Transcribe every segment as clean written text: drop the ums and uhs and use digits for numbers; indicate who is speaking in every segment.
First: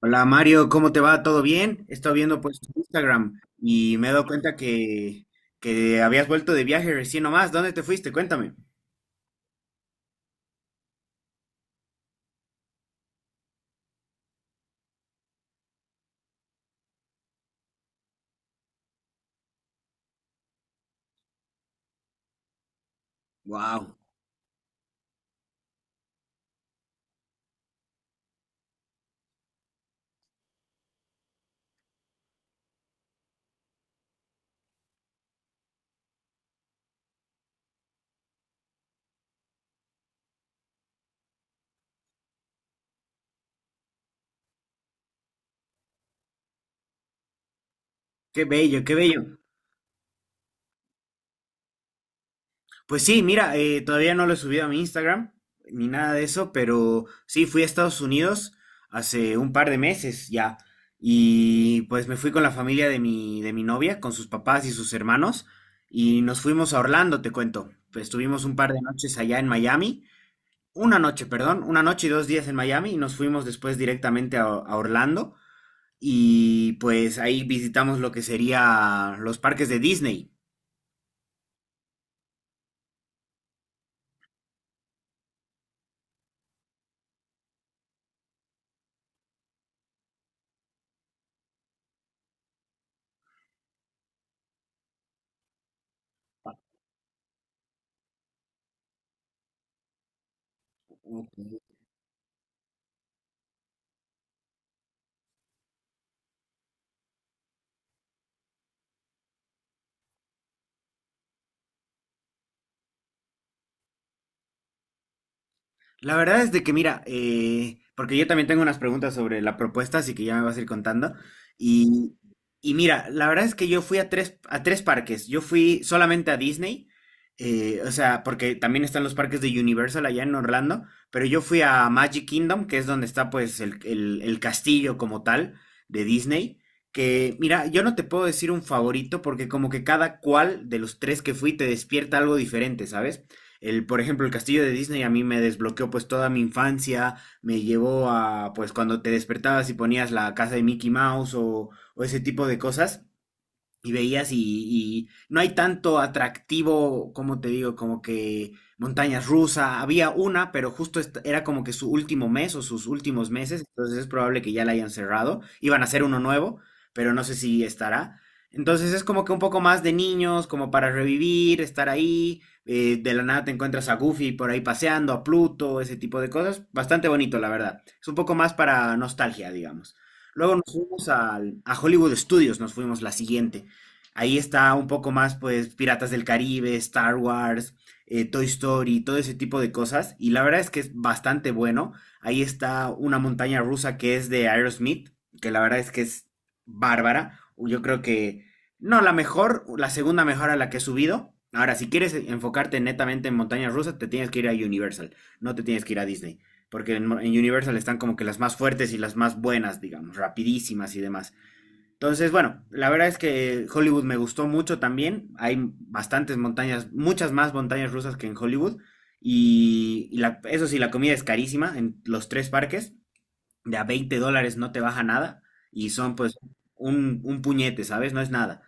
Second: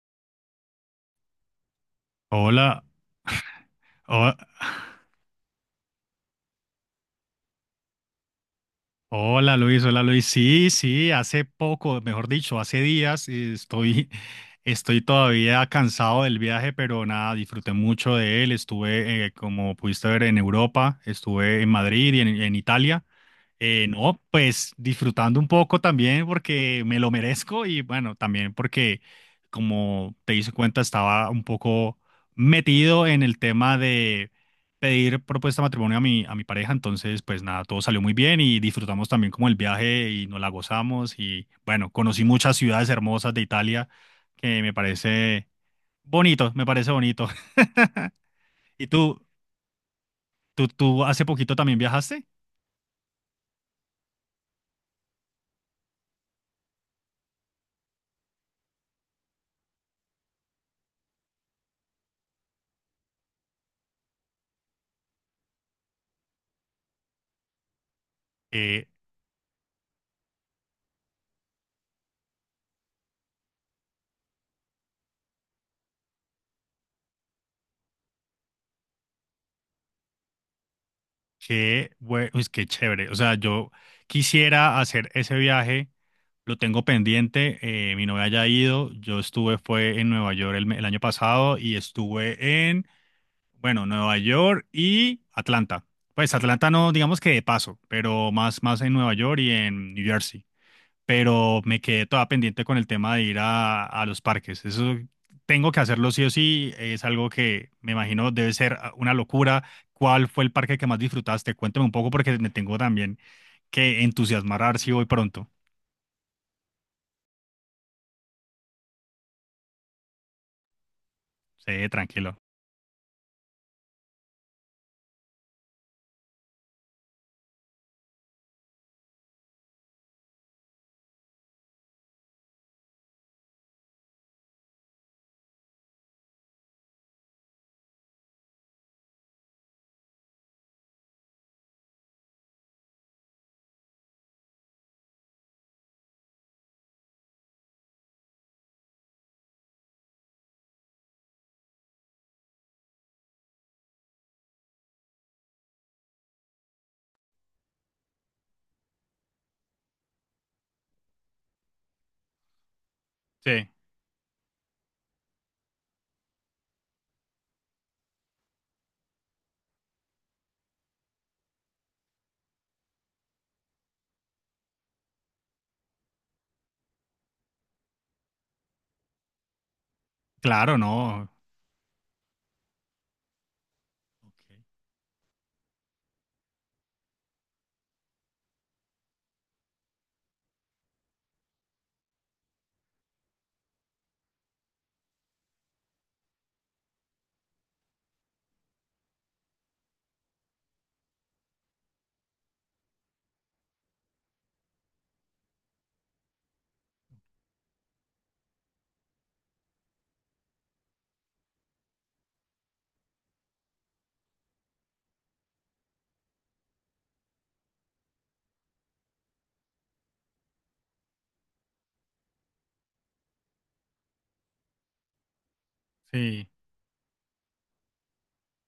Speaker 1: Hola Mario, ¿cómo te va? ¿Todo bien? He estado viendo pues tu
Speaker 2: Hola,
Speaker 1: Instagram y me he dado
Speaker 2: ho-
Speaker 1: cuenta que habías vuelto de viaje recién nomás. ¿Dónde te fuiste? Cuéntame.
Speaker 2: hola Luis, hola Luis. Sí, sí, hace poco, mejor dicho, hace días estoy todavía cansado del viaje, pero nada, disfruté mucho de él. Estuve, como pudiste ver, en Europa, estuve en Madrid y en Italia.
Speaker 1: Wow,
Speaker 2: No, pues disfrutando un poco también porque me lo merezco y bueno, también porque como te hice cuenta estaba un poco metido en el tema de pedir propuesta de matrimonio a a mi pareja, entonces pues nada, todo salió muy bien y disfrutamos también como el viaje y nos la gozamos y bueno, conocí muchas ciudades hermosas de Italia que me parece bonito, me parece bonito.
Speaker 1: qué bello,
Speaker 2: ¿Y
Speaker 1: qué bello.
Speaker 2: tú hace poquito también viajaste?
Speaker 1: Pues sí, mira, todavía no lo he subido a mi Instagram ni nada de eso, pero sí, fui a Estados Unidos hace un par de meses ya y pues me fui con la familia de mi novia, con sus papás y sus hermanos y nos fuimos a Orlando, te cuento. Pues estuvimos un par de
Speaker 2: Eh,
Speaker 1: noches allá en Miami. Una noche, perdón, una noche y 2 días en Miami y nos fuimos después directamente a Orlando y pues ahí visitamos lo que sería los parques de Disney.
Speaker 2: pues qué chévere. O sea, yo quisiera hacer ese viaje, lo tengo pendiente, mi novia ya ha ido, yo estuve, fue en Nueva York el año pasado y estuve bueno, Nueva York y Atlanta. Pues Atlanta no, digamos que de paso, pero más en Nueva York y en New Jersey, pero
Speaker 1: Ok.
Speaker 2: me quedé toda pendiente con el tema de ir a los parques. Eso tengo que hacerlo sí o sí, es algo que me imagino debe ser ah, una locura. ¿Cuál fue el parque que más disfrutaste? Cuéntame un poco porque me tengo también que entusiasmar a ver si voy pronto.
Speaker 1: La verdad es de que, mira, porque yo también tengo unas preguntas sobre la propuesta, así que ya me vas a ir contando.
Speaker 2: Sí,
Speaker 1: Y,
Speaker 2: tranquilo.
Speaker 1: y mira, la verdad es que yo fui a tres parques. Yo fui solamente a Disney, o sea, porque también están los parques de Universal allá en Orlando, pero yo fui a Magic Kingdom, que es donde está pues el castillo como tal de Disney. Que, mira, yo no te puedo decir un favorito porque como que cada cual de los tres que fui te despierta algo diferente, ¿sabes? El, por ejemplo, el castillo de Disney a mí me desbloqueó pues toda mi infancia, me llevó a pues cuando te despertabas y ponías la casa de Mickey Mouse o ese tipo de cosas y veías y no hay tanto atractivo, como te digo, como que montañas rusas, había una, pero justo era como que su último mes o sus últimos meses,
Speaker 2: Sí,
Speaker 1: entonces es probable que ya la hayan cerrado, iban a hacer uno nuevo, pero no sé si estará. Entonces es como que un poco más de niños, como para revivir, estar ahí, de la nada te encuentras a Goofy por ahí paseando, a Pluto, ese tipo de cosas, bastante bonito, la verdad. Es un poco más para nostalgia, digamos. Luego nos
Speaker 2: claro,
Speaker 1: fuimos
Speaker 2: no. Ok.
Speaker 1: a Hollywood Studios, nos fuimos la siguiente. Ahí está un poco más, pues, Piratas del Caribe, Star Wars, Toy Story, todo ese tipo de cosas. Y la verdad es que es bastante bueno. Ahí está una montaña rusa que es de Aerosmith, que la verdad es que es bárbara. Yo creo que, no, la mejor, la segunda mejor a la que he subido. Ahora, si quieres enfocarte netamente en montañas rusas, te tienes que ir a Universal, no te tienes que ir a Disney. Porque en Universal están como que las más fuertes y las más buenas, digamos, rapidísimas y demás. Entonces, bueno, la verdad es que Hollywood me gustó mucho también. Hay bastantes montañas, muchas más montañas rusas que en Hollywood. Y la- eso sí, la comida es carísima en los tres parques. De a 20 dólares no te baja nada. Y son pues
Speaker 2: Sí,
Speaker 1: un puñete, ¿sabes? No es nada.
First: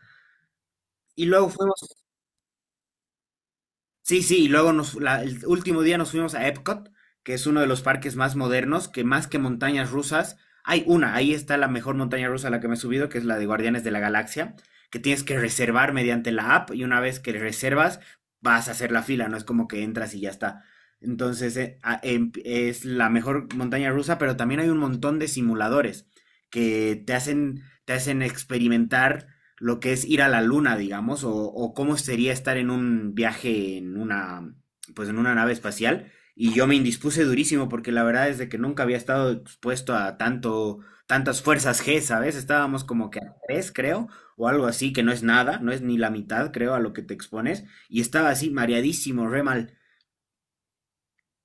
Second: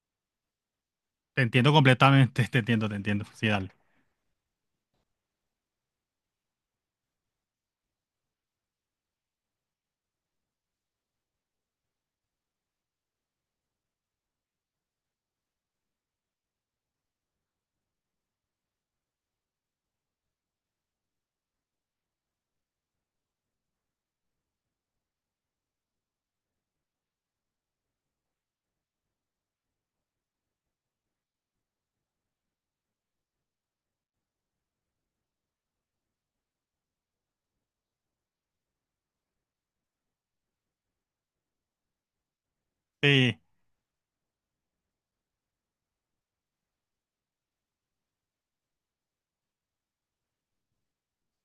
Speaker 1: Y
Speaker 2: te
Speaker 1: luego fue.
Speaker 2: entiendo completamente, te entiendo, te entiendo. Sí, dale.
Speaker 1: Sí, sí, y luego el último día nos fuimos a Epcot, que es uno de los parques más modernos, que más que montañas rusas, hay una, ahí está la mejor montaña rusa a la que me he subido, que es la de Guardianes de la Galaxia, que tienes que reservar mediante la app y una vez que reservas vas a hacer la fila, no es como que entras y ya está. Entonces es la mejor montaña rusa, pero también hay un montón de simuladores que te hacen experimentar lo que es ir a la luna, digamos, o cómo sería estar en un viaje en una, pues en una nave espacial. Y yo me indispuse durísimo porque la verdad es de que nunca había estado expuesto a tanto, tantas fuerzas G, ¿sabes? Estábamos como que a
Speaker 2: Sí,
Speaker 1: tres, creo, o algo así, que no es nada, no es ni la mitad, creo, a lo que te expones. Y estaba así, mareadísimo, re mal.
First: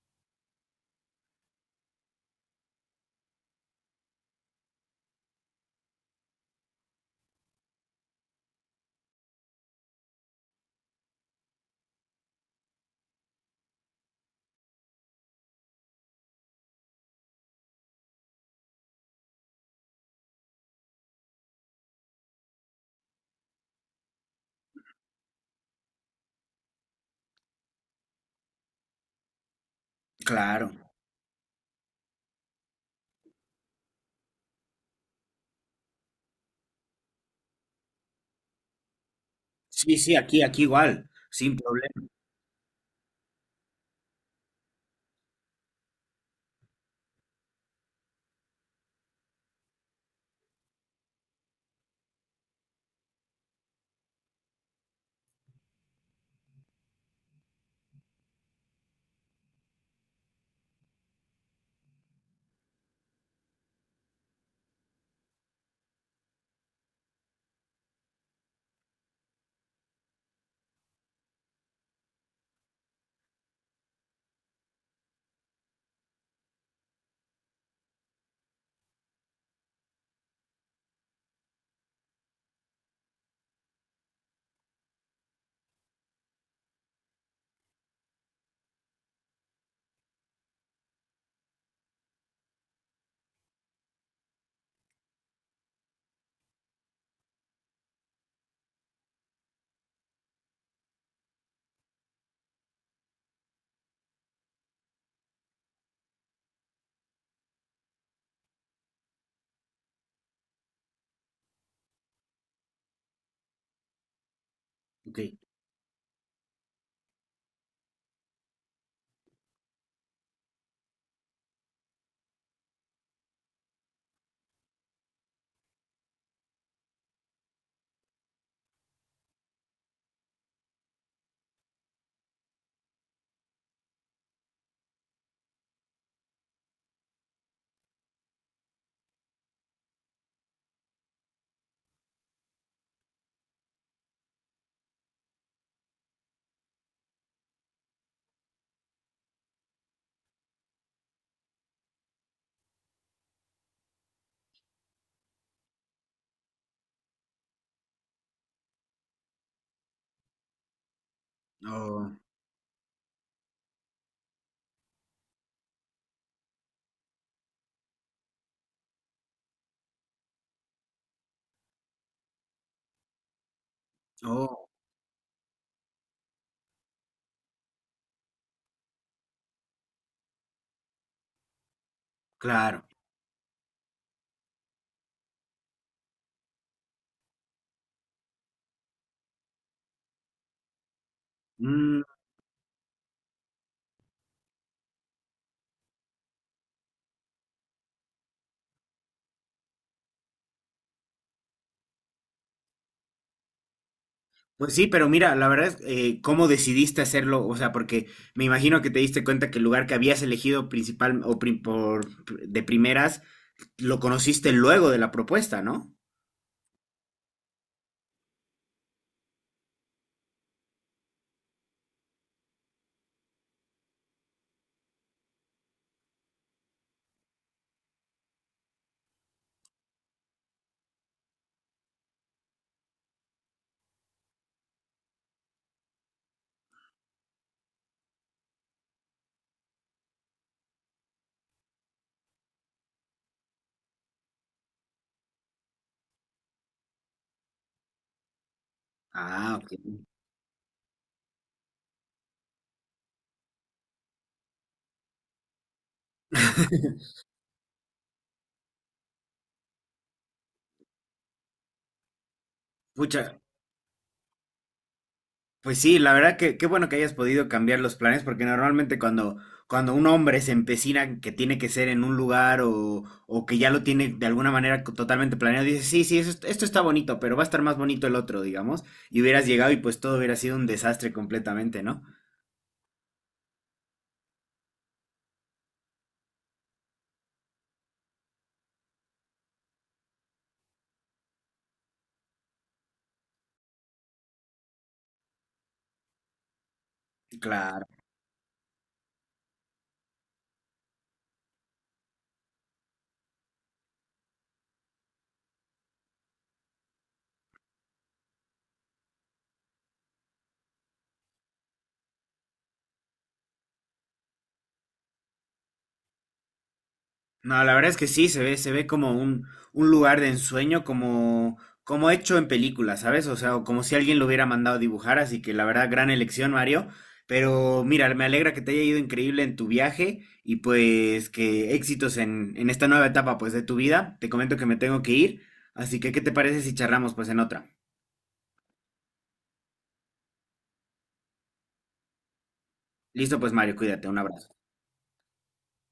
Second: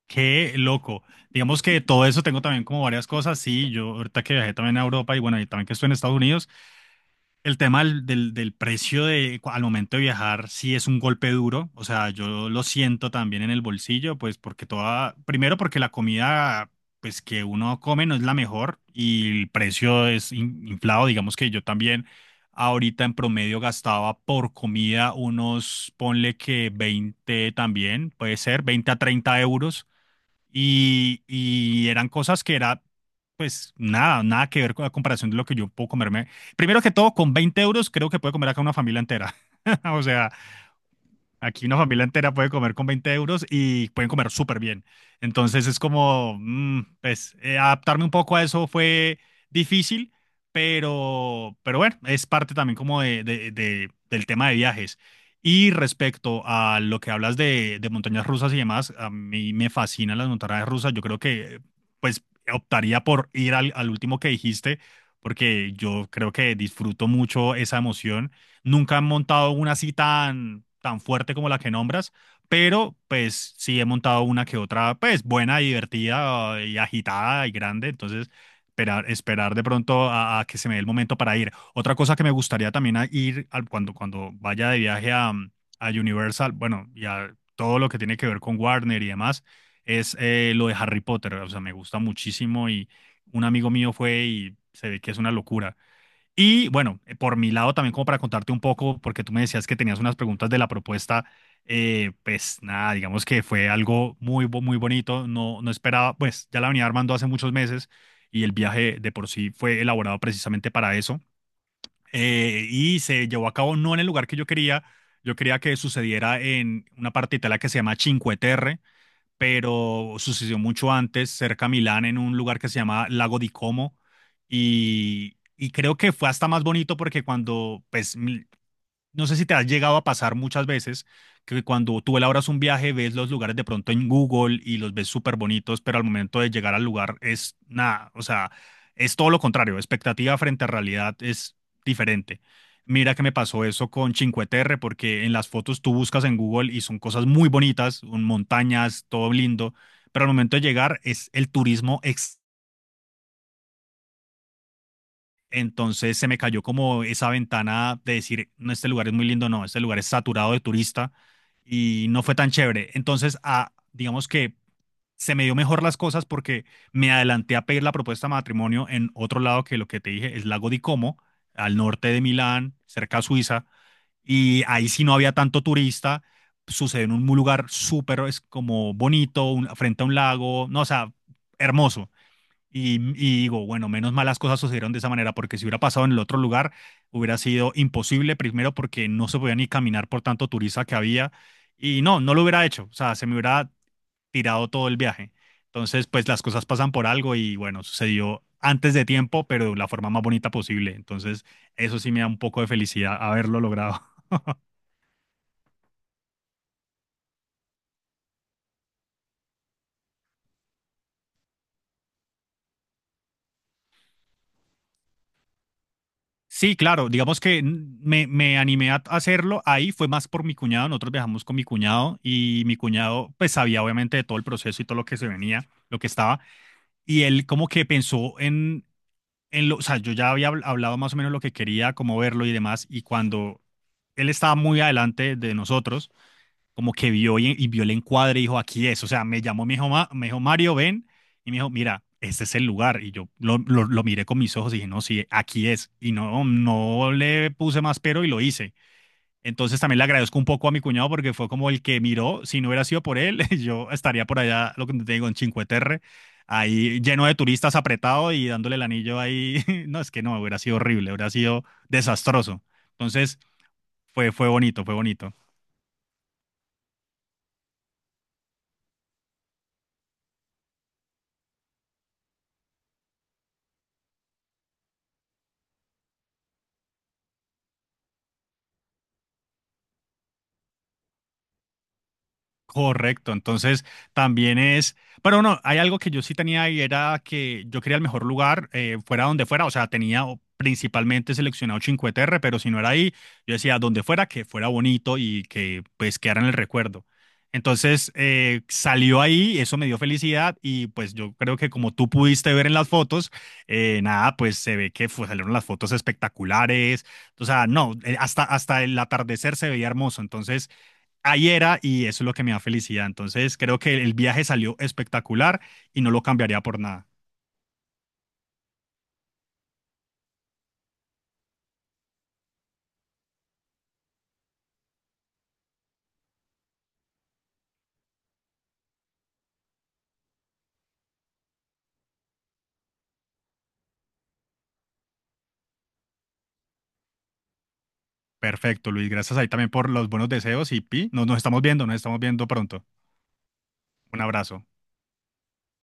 Speaker 2: qué loco. Digamos que todo eso tengo también como varias cosas. Sí, yo ahorita que viajé también a Europa y bueno, y también que estoy en Estados Unidos. El tema del precio de, cu- al momento de viajar sí es un golpe duro, o sea, yo lo siento también en el bolsillo, pues porque toda, primero porque la comida, pues que uno come no es la mejor y el precio es in- inflado, digamos que yo también ahorita en promedio gastaba por comida unos, ponle que 20 también, puede ser, 20 a 30 euros
Speaker 1: Claro.
Speaker 2: y eran cosas que era, pues nada, nada que ver con la comparación de lo que yo puedo comerme. Primero que todo, con 20 euros creo que puede comer acá una familia entera.
Speaker 1: Sí,
Speaker 2: O
Speaker 1: sí,
Speaker 2: sea,
Speaker 1: aquí, aquí igual, sin
Speaker 2: aquí una familia
Speaker 1: problema.
Speaker 2: entera puede comer con 20 euros y pueden comer súper bien. Entonces es como, pues, adaptarme un poco a eso fue difícil, pero bueno, es parte también como del tema de viajes. Y respecto a lo que hablas de montañas rusas y demás, a mí me fascinan las montañas rusas. Yo creo que, pues, optaría por ir al último que dijiste, porque yo creo que disfruto mucho esa emoción. Nunca han montado una así tan fuerte como la que nombras, pero pues sí he montado una que otra, pues buena, divertida y agitada y grande, entonces esperar de pronto a que se me dé el momento para ir. Otra cosa que me gustaría también a ir al, cuando vaya de viaje a Universal, bueno, y a todo lo que tiene que ver con Warner y demás, es lo de Harry Potter, o sea, me gusta muchísimo y un amigo mío fue y se ve que es una locura. Y bueno, por mi lado también como para contarte un poco, porque tú me decías que tenías unas preguntas de la propuesta, pues nada, digamos que fue algo muy bonito, no, no esperaba, pues ya la venía armando hace muchos meses y el viaje de por sí fue elaborado precisamente para eso. Y se llevó a cabo no en el lugar que
Speaker 1: Ok.
Speaker 2: yo quería que sucediera en una parte de Italia que se llama Cinque Terre, pero sucedió mucho antes, cerca a Milán, en un lugar que se llama Lago di Como. Y creo que fue hasta más bonito porque cuando pues, mi- no sé si te has llegado a pasar muchas veces que cuando tú elaboras un viaje ves los lugares de pronto en Google y los ves súper bonitos, pero al momento de llegar al lugar es nada, o sea, es todo lo contrario, expectativa frente a realidad es diferente. Mira que me pasó eso con Cinque Terre, porque en las fotos tú buscas en Google y son cosas muy bonitas, un- montañas, todo lindo, pero al momento de llegar es el turismo extremo. Entonces se me cayó como esa ventana de decir, no, este lugar es muy lindo, no, este lugar es saturado de turista y
Speaker 1: Oh,
Speaker 2: no fue tan chévere. Entonces, a, digamos que se me dio mejor las cosas porque me adelanté a pedir la propuesta de matrimonio en otro lado que lo que te dije es Lago di Como, al norte de Milán, cerca a Suiza, y
Speaker 1: oh,
Speaker 2: ahí sí no había tanto turista, sucedió en un lugar súper, es como bonito, un- frente a un lago, no, o sea, hermoso.
Speaker 1: claro.
Speaker 2: Y digo, bueno, menos mal las cosas sucedieron de esa manera, porque si hubiera pasado en el otro lugar, hubiera sido imposible, primero porque no se podía ni caminar por tanto turista que había, y
Speaker 1: Mm.
Speaker 2: no, no lo hubiera hecho, o sea, se me hubiera tirado todo el viaje. Entonces, pues las cosas pasan por algo y bueno, sucedió antes de tiempo, pero de la forma más bonita posible. Entonces, eso sí me da un poco de felicidad haberlo logrado.
Speaker 1: Pues sí, pero mira, la verdad, ¿cómo decidiste hacerlo? O sea, porque me imagino que te diste cuenta que el lugar que habías elegido principal o por, de primeras lo conociste luego de la propuesta, ¿no?
Speaker 2: Sí, claro, digamos que n- me animé a hacerlo, ahí fue más por mi cuñado, nosotros viajamos con mi cuñado y mi cuñado pues sabía obviamente de todo el proceso y todo lo que se venía, lo que estaba, y él como que pensó en lo, o sea, yo ya había habl- hablado más o menos lo que quería, cómo verlo y demás, y cuando él estaba muy adelante de nosotros, como que vio y vio el encuadre y dijo, aquí es. O sea, me llamó, me dijo, "Ma- me dijo, Mario, ven. Y me dijo, mira, este es el lugar. Y yo lo miré con mis ojos y dije, no, sí, aquí es. Y no, no le puse más pero y lo hice.
Speaker 1: Ah, ok.
Speaker 2: Entonces también le agradezco un poco a mi cuñado porque fue como el que miró. Si no hubiera sido por él, yo estaría por allá, lo que te digo, en Cinque Terre, ahí lleno de turistas apretado y dándole el anillo ahí. No, es que no, hubiera sido horrible, hubiera sido desastroso. Entonces
Speaker 1: Pucha,
Speaker 2: fue, fue bonito, fue bonito.
Speaker 1: pues sí, la verdad que qué bueno que hayas podido cambiar los planes, porque normalmente cuando, cuando un hombre se empecina en que tiene que ser en un lugar o que ya lo tiene de alguna manera totalmente planeado, dice, sí, sí, eso esto está bonito, pero va a estar más bonito el otro, digamos, y hubieras llegado y pues todo hubiera sido un desastre completamente, ¿no?
Speaker 2: Correcto, entonces también es, pero no, hay algo que yo sí tenía y era que yo quería el mejor lugar, fuera donde fuera, o sea, tenía o- principalmente seleccionado Cinque Terre, pero si no era ahí, yo decía donde fuera, que fuera bonito y que pues quedara en el recuerdo.
Speaker 1: Claro.
Speaker 2: Entonces salió ahí, eso me dio felicidad y pues yo creo que como tú pudiste ver en las fotos, nada, pues se ve que fue- salieron las fotos espectaculares, o sea, no, hasta el atardecer se veía hermoso, entonces ahí era y eso es lo que me da felicidad. Entonces creo que el viaje salió espectacular y no lo cambiaría por nada.
Speaker 1: No, la verdad es que sí, se ve como un lugar de ensueño, como, como hecho en película, ¿sabes? O sea, o como si alguien lo hubiera mandado a dibujar, así que la verdad, gran elección, Mario. Pero mira, me alegra que te haya ido increíble en tu viaje y pues que éxitos en esta nueva etapa pues de tu vida. Te comento que me tengo que ir, así que ¿qué te parece si charlamos pues en otra?
Speaker 2: Perfecto, Luis. Gracias ahí también por los buenos deseos y Pi, nos estamos viendo pronto.
Speaker 1: Listo, pues Mario, cuídate, un
Speaker 2: Un
Speaker 1: abrazo.
Speaker 2: abrazo.